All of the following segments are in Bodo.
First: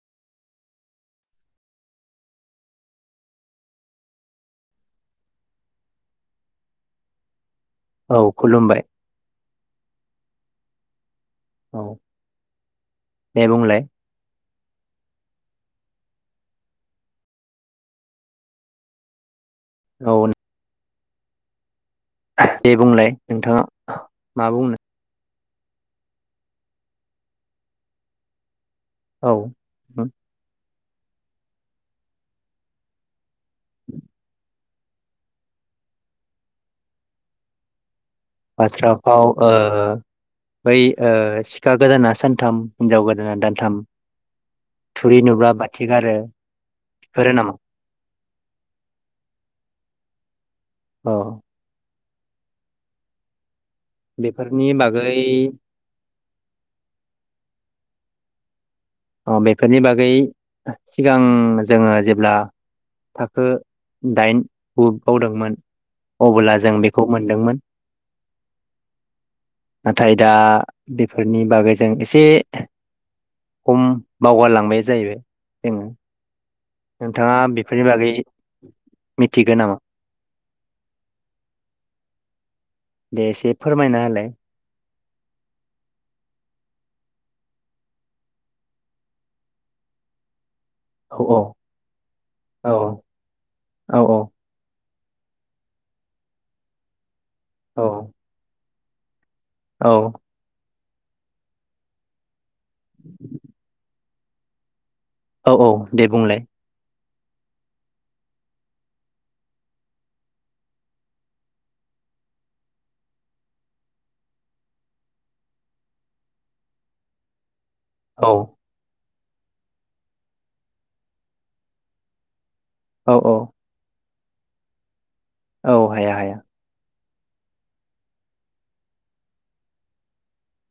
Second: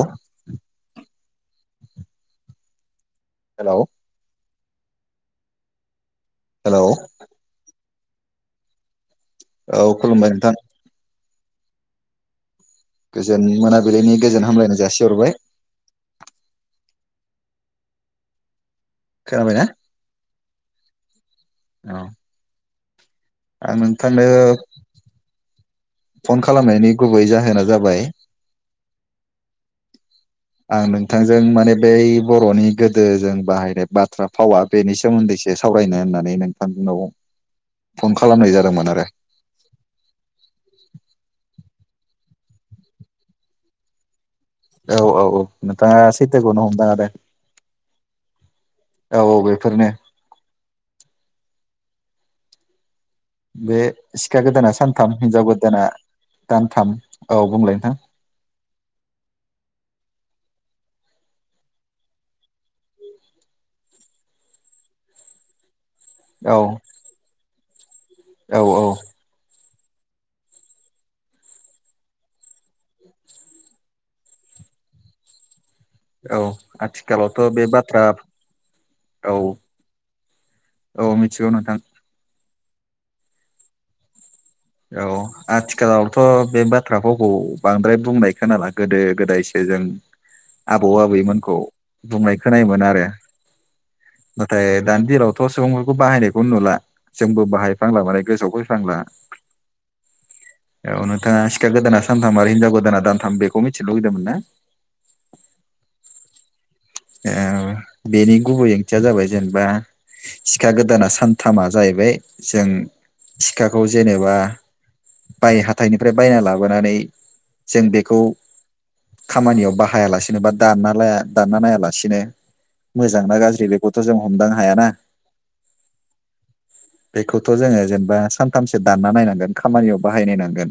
अह हेलौ हेलौ औ खुलुमबाय औ खुलुमबाय नोंथां औ गोजोन दे बुंलाय मोनाबिलिनि गोजोन हामलायनाय जासिहरबाय खोनाबायना औ औ दे बुंलाय आं नोंथांङा नोंथांनो मा बुंनो। फन खालामनायनि गुबै जाहोना जाबाय औ उ आं नोंथांजों माने बै बर'नि गोदो जों बाहायनाय बाथ्रा फावा बेनि सोमोन्दैसो सावरायनो होननानै नोंथांनाव फन खालामनाय जादोंमोन आरो बाथ्राफाव ओ बै ओ सिखा गोदाना सानथाम हिनजाव गोदाना दानथाम औ थुरि औ औ नुब्ला बाथि नोंथांङा गारो सैथोखौनो हमदां हादों बेफोरो नामा । औ औ बेफोरनो। अ बे सिखा बेफोरनि गोदाना सानथाम बागै हिनजाव गोदाना दानथाम। औ बुंलाय नोंथां। अ बेफोरनि बागै सिगां जोंङो जेब्ला थाखो दाइन गु बाव दोंमोन औ अब्ला जों बेखौ मोनदोंमोन औ औ नाथाय दा बेफोरनि बागै जों एसे खम बावगारलांबाय जाहैबाय जोङो औ नोंथाङा आथिखालावथ' बे बेफोरनि बाथ्रा बागै औ मिथिगौ नामा औ मिथिगौ नोंथां दे एसे फोरमायना होलाय औ आथिखालावथ' बे बाथ्रा फावखौ बांद्राय बुंनाय खोनाला गोदो गोदायसो जों आबौ औ औ आबैमोनखौ बुंनाय औ खोनायोमोन आरो औ नाथाय दानि दिनावथ' सुबुंफोरखौ बाहायनायखौ नुला जोंबो बाहाय औ बांला माने गोसोआव फै थांला औ औ नोंथाङा सिखा गोदाना सानथाम आरो हिनजाव गोदाना दानथाम बेखौ मिथिनो लुुगैदोंमोन ना? औ औ दे बुंलाय ओ बेनि गुबै ओंथिया जाबाय जेनेबा सिखा गोदाना सानथामा जाहैबाय जों सिखाखौ जेनेबा बाय हाथाइनिफ्राय बायना लाबोनानै जों बेखौ औ खामानियाव बाहाया लासेनो बा दानना ला दानना नाया ला सिनो औ मोजां औ ना गाज्रि बेखौ जों हमदांनो हायाना औ हाया हाया बेखौथ' जोङो जेनेबा सानथामसो दानना नायनांगोन खामानियाव बाहायनायनांगोन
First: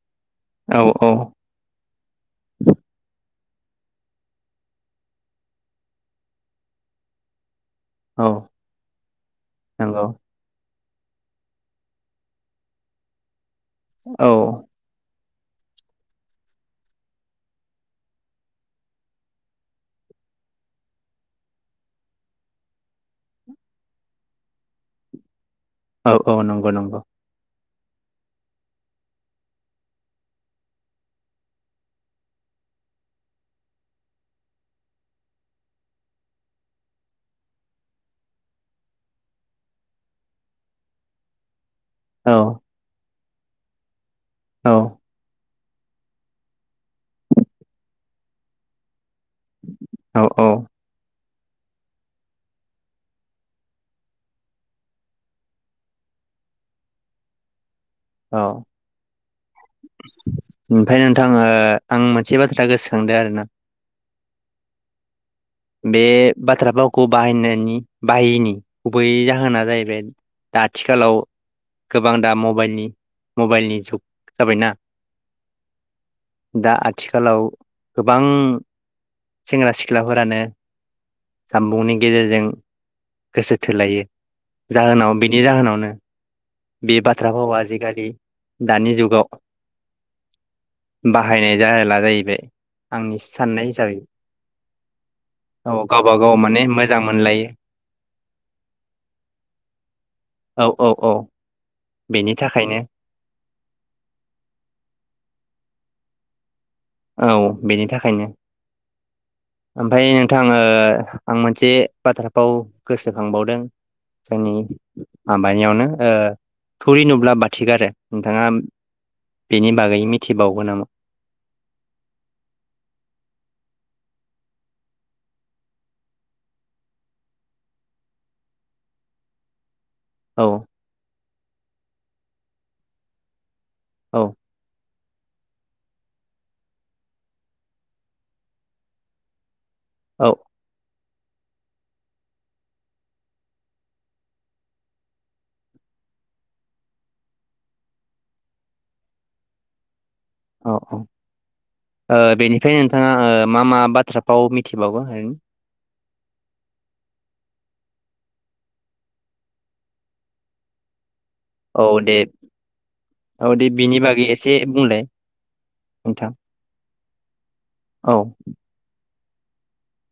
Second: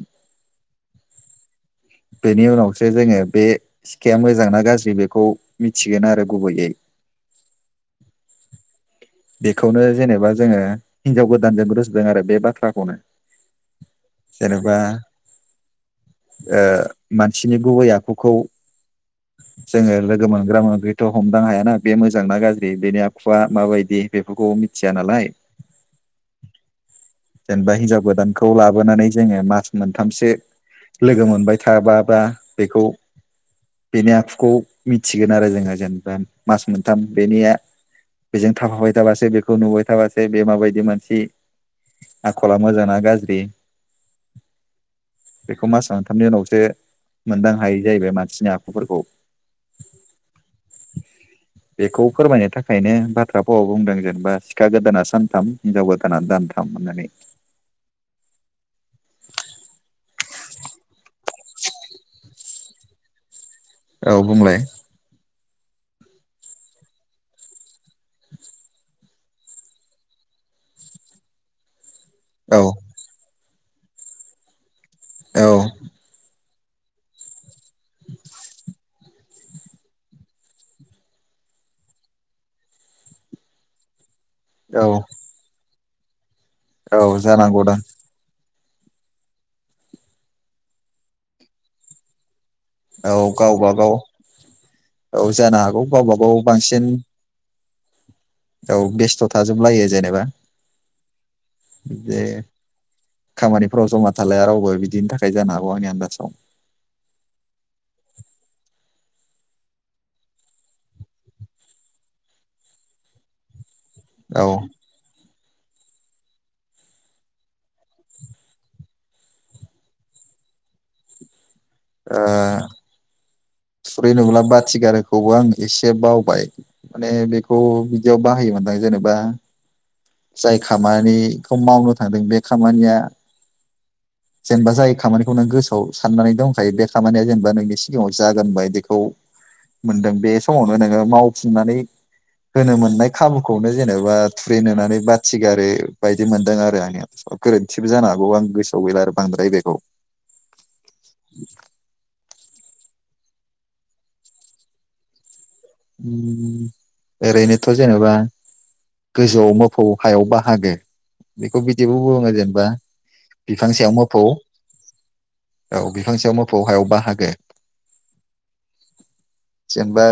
औ औ [inaudible] बेनि उनावसो जोङो बे सिखाया मोजां ना गाज्रि बेखौ मिथि गोन आरो गुबैयै औ बेखौनो नंगौ जेनेबा जोङो आ हिनजाव गोदानजों रुजुदों आरो बे बाथ्राखौनो औ जेनबा ओ मानसिनि गुबै आखुखौ जोङो लोगो मोनग्रा मोनग्राथ' हमदां हायाना बे मोजां ना गाज्रि बेनि आखुआ माबायदि बेफोरखौ मिथिया नालाय औ औ नंगौ नंगौ जेनेबा हिनजाव गोदानखौ लाबोनानै जोङो मास मोनथामसो लोगो मोनबाय थाबाबा बेखौ बेनि आखुखौ मिथिगोन आरो जोङो जेनेबा मास मोनथाम बेनिया बेजों थाफाबाय थ थाबासो बेखौ नुबाय थाबासो बे माबायदि मानसि औ आखला मोजां ना गाज्रि बे औ बेखौ मास मोनथामनि उनावसो मोनदां हायो जाहैबाय मानसिनि आखुफोरखौ औ औ बेखौ फोरमायनो थाखायनो बाथ्रा फावाव बुंदों जेनेबा सिखा गोदाना सानथाम हिनजाव गोदाना दानथाम होननानै ओमफाय नोंथां ओ आं मोनसे बाथ्रा गोसोखांदो आरो ना औ बुंलाय बे बाथ्रा भावखौ बाहायनायनि बाहायैनि गुबै जाहोना जाहैबाय दा आथिखालाव गोबां दा औ मबाइलनि मबाइलनि जुग जाबायना औ दा आथिखालाव गोबां सेंग्रा सिख्लाफोरानो जामबुंनि गेजेरजों गोसो थोलायो औ जाहोनाव बिनि जाहोनावनो बे औ बाथ्राफाव आ जानांगौ दां आजिखालि दानि जुगाव बाहायनाय जाहोला जाहैबाय औ आंनि साननाय गावबा गाव हिसाबै औ जानो हागौ औ गावबा गाव माने बांसिन मोजां मोनलायो औ बेस्थ' थाजोबलायो जेनेबा औ औ बेे बेनि थाखायनो खामानिफ्राव जमा थालाया रावबो बिदिनि थाखाय जानो हा गौ आंनि आनदासाव औ बिनि थाखायनो ओमफाय नोंथाङो ओ आं मोनसे बाथ्राखौ गोसोखांबावदों औ जोंनि ओ माबानियावनो ओ थुरि नुब्ला बाथि गारो नोंथाङा बेनि बागै मिथिबावगो नामा? ओ थुरै नुब्ला बाथि गारोखौबो आं एसे बावबाय माने बेखौ बिदियाव बाहायोमोनदां जेनेबा जाय औ खामानि खौ मावनो थांदों बे खामानिया औ जेनबा जाय खामानिखौ नों गोसोआव सान्नानै दंखायो बे खामानिया जेनबा नोंनि सिगाङाव जागोन बायदिखौ मोनदों औ बे समावनो नोङो माव थिनानै होनो मोन्नाय खाबुखौनो जेनेबा थुरि नुनानै बाथि गारो बायदि मोनदों आरो [unintelligible] गोरोन्थिबो जानो हागौ आं गोसोआव गैला आरो बांद्राय बेखौ । औ औ ओ बेनिफ्राय नोंथाङा ओ मा मा बाथ्राफाव मिथिबावो? उम ओरैनोथ' जेनेबा गोजौआव मोफौ हायाव बाहागो बेखौ औ बिदिबो दे बुुङो जेनेबा औ दे बिफां सायाव बिनि मोफौ बागै एसे बुंलाय औ बिफां नोंथां सायाव मोफौ हायाव बाहाग [unintelligible] औ। जेनेबा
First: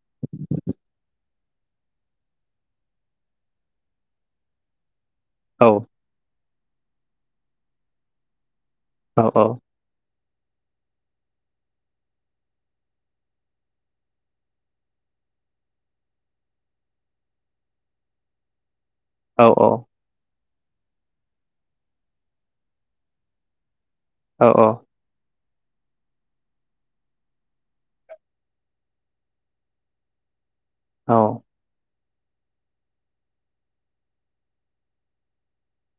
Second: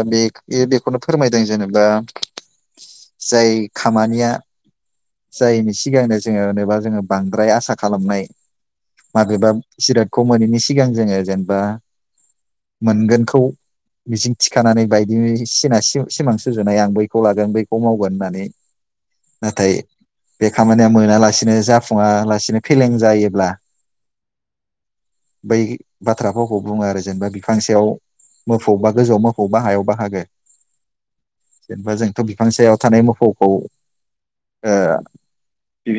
बे बेखौनो फोरमायदों जेनेबा जाय खामानिया औ जायैनि सिगांनो जोङो बा जोङो बांद्राय आसा खालामनाय । औ औ माबेबाब जिराद खौ मोनैनि सिगां जोङो जेनेबा, मोनगोनखौ मिजिं थिखानानै बाय बि सिना सिमां सुजुनाय आं बैखौ लागोन बैखौ मावगोन होन्नानै। औ नाथाय बे खामानिया मोनालासिनो जाफुङा लासिनो फेलें जायोब्ला औ औ। बै बाथ्राफावखौ बुङो आरो जेनेबा बिफांसेयाव मोफौ बा गोजौआव मोफौ बा हायाव हागो। औ जेनेबा जों थ' बिफां सायाव थानाय मोफौखौ ओ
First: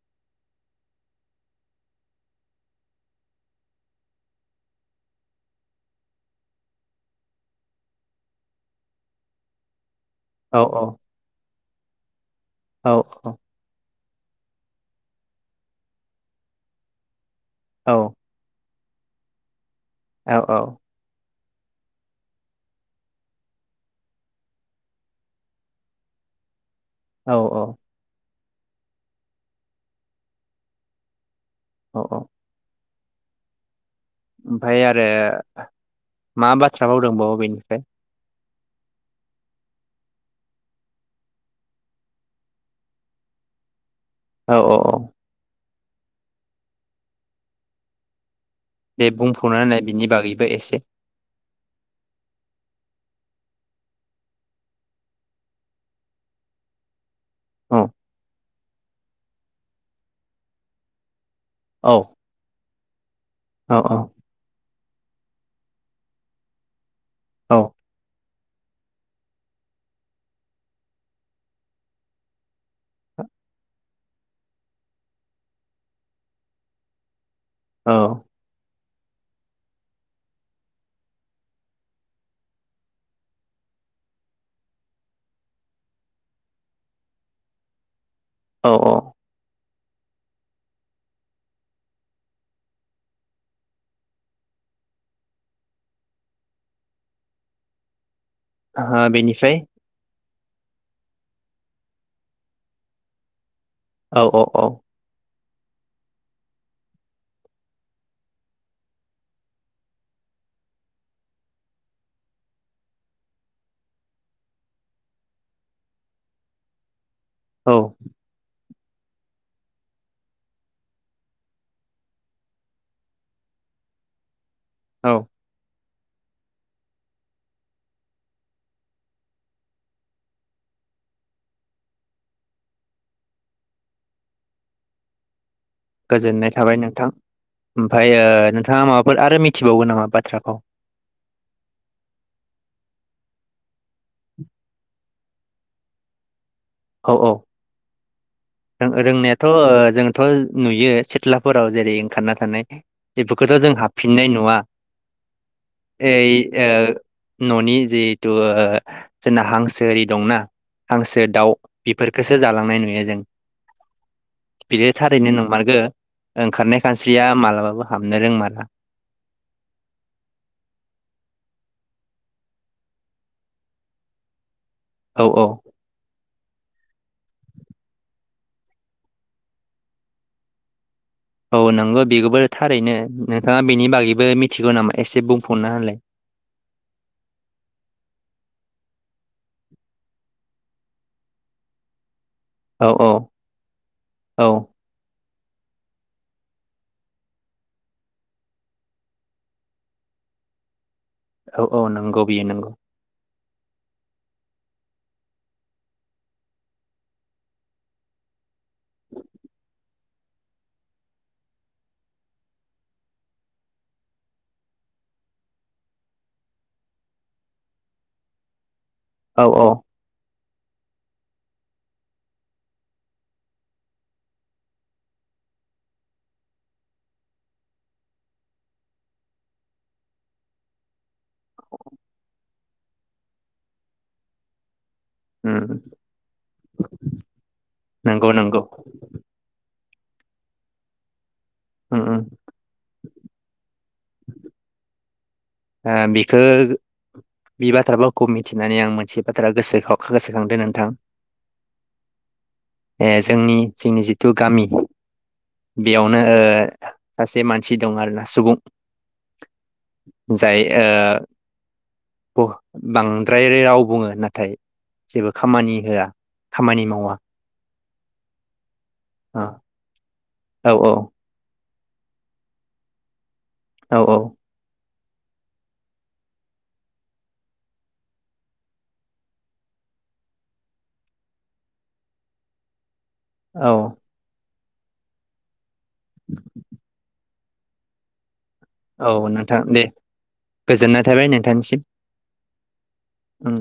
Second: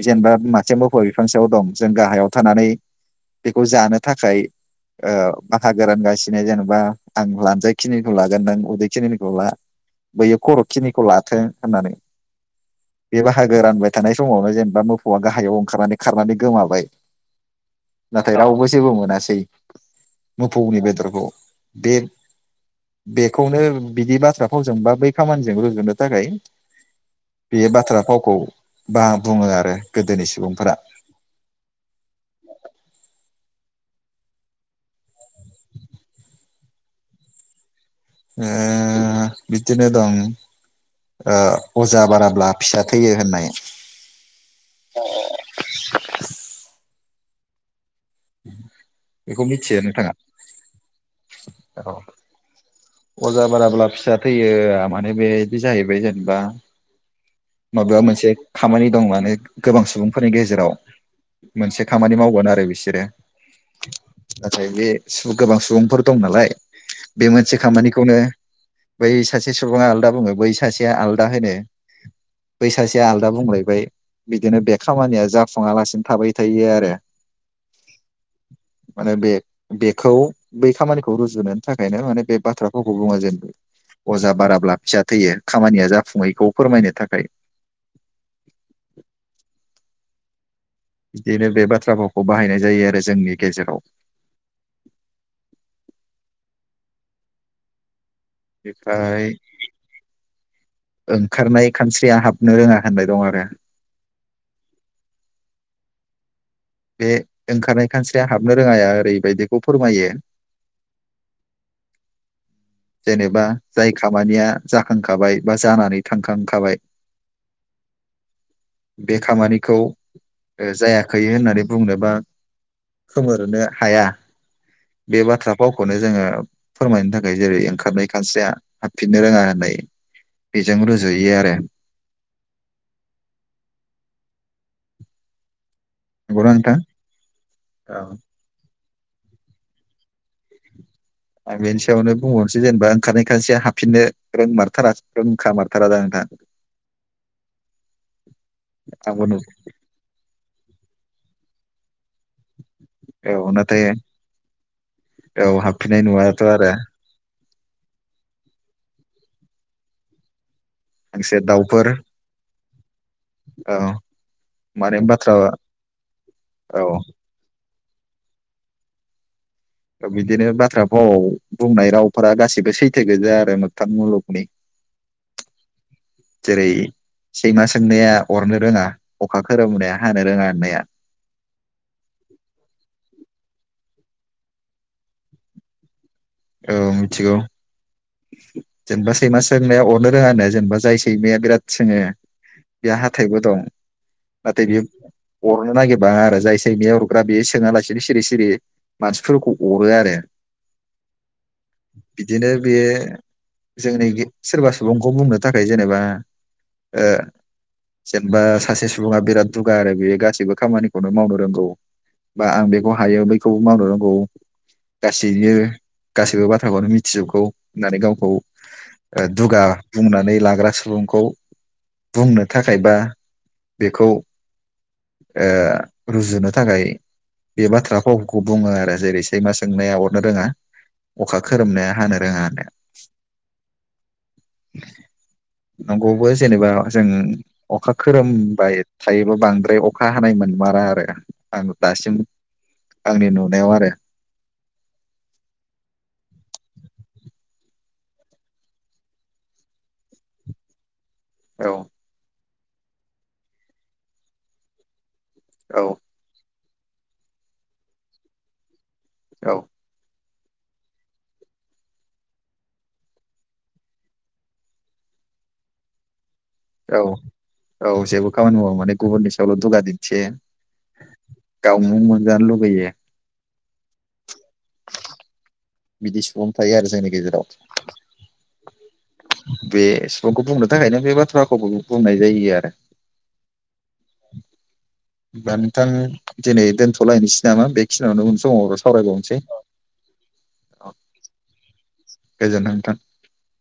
जेनेबा मासे मोफौ बिफां सायाव दं, जों गाहायाव थानानै बेखौ जानो थाखाय ओ बाहागोरानगासिनो जेनेबा आं लानजाय खिनिखौ लागोन नों उदै खिनिनि खौला। बैयो औ खर'खिनिखौ लाथों होनानै औ बेवहाय हा गोरान बायदि थानाय समावनो जेनेबा मोफौवआ गाहायाव ओंखारनानै खारनानै गोमाबाय। नथाय रावबो। जेबो मोनासै। मोफौनि बेदरखौ बे बेखौनो बिदि बाथ्रा फावजों बा बै खामानिजों रुजुनो थाखाय। औ बे बाथ्रा फावखौ बा बुङो आरो गोदोनि सुबुंफोरा। औ औ। ओमफ्राय आरो मा बाथ्राबा दोंबावो बेनिफ्राय। ओ बिदिनो दं ओ अजा बाराब्ला फिसा थैयो होननाय। औ औ औ। [inaudible] बे बेखौ बुंफोरनानै मिथियो होनाय बिनि नोंथाङा बागैबो एसे औ। अजा बाराब्ला फिसा थैयो, माने बे जाहैबाय जेनेबा। औ माबा मोनसे खामानि दंमोन। उमफ्राय गोबां सुबुंफोरनि गेजेराव मोनसे औ खामानि मावगोन आरो बिस औ [unintelligible] नाथाय बे। गोबां सुबुंफोर दं नालाय बे। औ खामानिखौनो। बै सासे सुबुङा आलादा बुङो बै सासेया आलादा होनो बै सासेया आलदा बुंलायबाय बिदिनो बे खामानिया जाफुङालासिनो थाबाय थायो आरो। औ। माने बे बेखौ बै खामानिखौ रुजोनो थाखायनो माने बे। बाथ्राफोरखौ बुङो जेनेबा अजा बाराब्ला फिसा थैयो खामानिया जाफुङैखौ फोरमायनो थाखाय। औ औ। बिदिनो बे बाथ्रा भावखौ बाहायनाय जायो आरो जोंनि गेजेराव। ओ बेनिफ्राय बेनिफाय। ओंखारनाय खानस्रिया हाबनो रोङा होननाय दं आरो। औ औ औ। बे ओंखारनाय खानस्रिया हाबनो रोङाया ओरैबायदिखौ फोरमायो। जेनेबा जाय खामानिया जाखांखाबाय बा जानानै थांखांखाबाय। औ। बे खामानिखौ जायाखै होननानै बुंनोबा खोमोरनो हाया। औ बे बाथ्रा फाव। खौनो जोङो फोरमायनो थाखाय जेरै। ओंखारनाय खानस्रिया हाबफिननो रोङा होननाय बेजों रुजुयो आरो गोजोननाय थाबाय नोंथां औ ओमफाय ओ नोंथाङा माबा। फोर आरो मिथिबावयो नामा बाथ्रा फाव। आं बेनि सायावनो बुंबावनोसै जेनेबा ओंखारनाय खानस्रिया हाबफिननो रोंमारथारा रोंखा मारथारा दा नोंथां। औ औ रों आंबो नु रोंनायाथ' ओ जोंथ'। नुयो सिथ्लाफोराव जेरै ओंखारना थानाय। औ बेफोरखौथ' जों नाथाय हाबफिननाय नुवा औ हाबफिननाय ओइ नुवाथ' ओ। आरो न'नि जिहेथु ओ जोंना हांसो एरि दंना। हांसो दाउ। बिफोरखोसो जालांनाय। [inaudible] औ बिदि माने थारैनो बाथ्रा नोंमारगो ओंखारनाय औ खानस्रिया मालाबाबो। हाबनो रोंमारा। ओ बिदिनो बाथ्रा भाव बुंनाय रावफोरा गासिबो सैथो गोजाया आरो मोगथां मुलुगनि। औ औ जेरै। सैमा सोंनाया अरनो रोङा अखा खोरोमनाया हानो रोङा होननाया। औ नोंगौ बे [inaudible] बो थारैनो। नोंथाङा बेनि बागैबो मिथिगौ नामा एसे बुंफुरना होलाय। ओ मिथिगौ जेनेबा सैमा सोंनाया अरनो रोङानो जेनेबा जाय सैमाया बिराद सोङो औ बेहा औ हाथायबो दं औ नाथाय बियो अरनो नागिरबा आरो जाय सैमया अरग्रा बे सोङा लासेनो सिरि सिरि मानसिफोरखौ अरो आरो औ औ नोंगौ बियो बिदिनो नोंगौ बेयो जोंनि गि सोरबा सुबुंखौ बुंनो थाखाय जेनेबा ओ जेनबा सासे सुबुङा बिराद दुगा आरो बेयो गासैबो खामानिखौनो मावनो रोंगौ बा आं बेखौ हायो बैखौबो मावनो रोंगौ गासैबो गासैबो बाथ्राखौनो मिथिजोबगौ होननानै गावखौ ओ औ दुगा औ बुंनानै ला ग्रा सुबुंखौ बुंनो थाखाय बा बेखौ ओ रुजुनो थाखाय बे बाथ्रा फावखौ बुङो आरो जेरै सैमा सोंनाया अरनो रोङा अखा खोरोमनाया हानो रोङानो [inaudible] उम नंगौबो जेनेबा जों अखा नंगौ नंगौ खोरोमबाय थायोबा बांद्राय अ खा हानाय मोनमारा आरो आं उम दासिम उम आंनि नुनायाव आरो ओ बिखो बे बाथ्राफावखौ मिथिनानै आं मोनसे बाथ्रा गोसो खाव गोसोखांदों नोंथां। औ ए जोंनि जोंनि जिथु गामि औ बेयावनो ओ सासे मानसि दं आरोना सुबुं औ जाय ओ बांद्राय राव बुङो नाथाय जेबो खामानि होआ। खामानि औ मावा औ जेबो खामानि मावो माने गुबुननि औ सायावल' दुगा दिन्थियो। औ औ गावनो मोनजानो लुगैयो। औ औ बिदि सुबुं थायो आरो जोंनि गेजेराव। बे सुबुंखौ बुंनो थाखायनो बे बाथ्रा फावखौबो बुंनाय जायो आरो। औ दा नोंथां दिनै दोनथ'लायनोसै नामा बेखिनियावनो समाव औ सावरायबावनोसै नोंथां दे गोजोननाय थाबाय नोंथांनिसिम। गोजोन्थों नोंथां। उम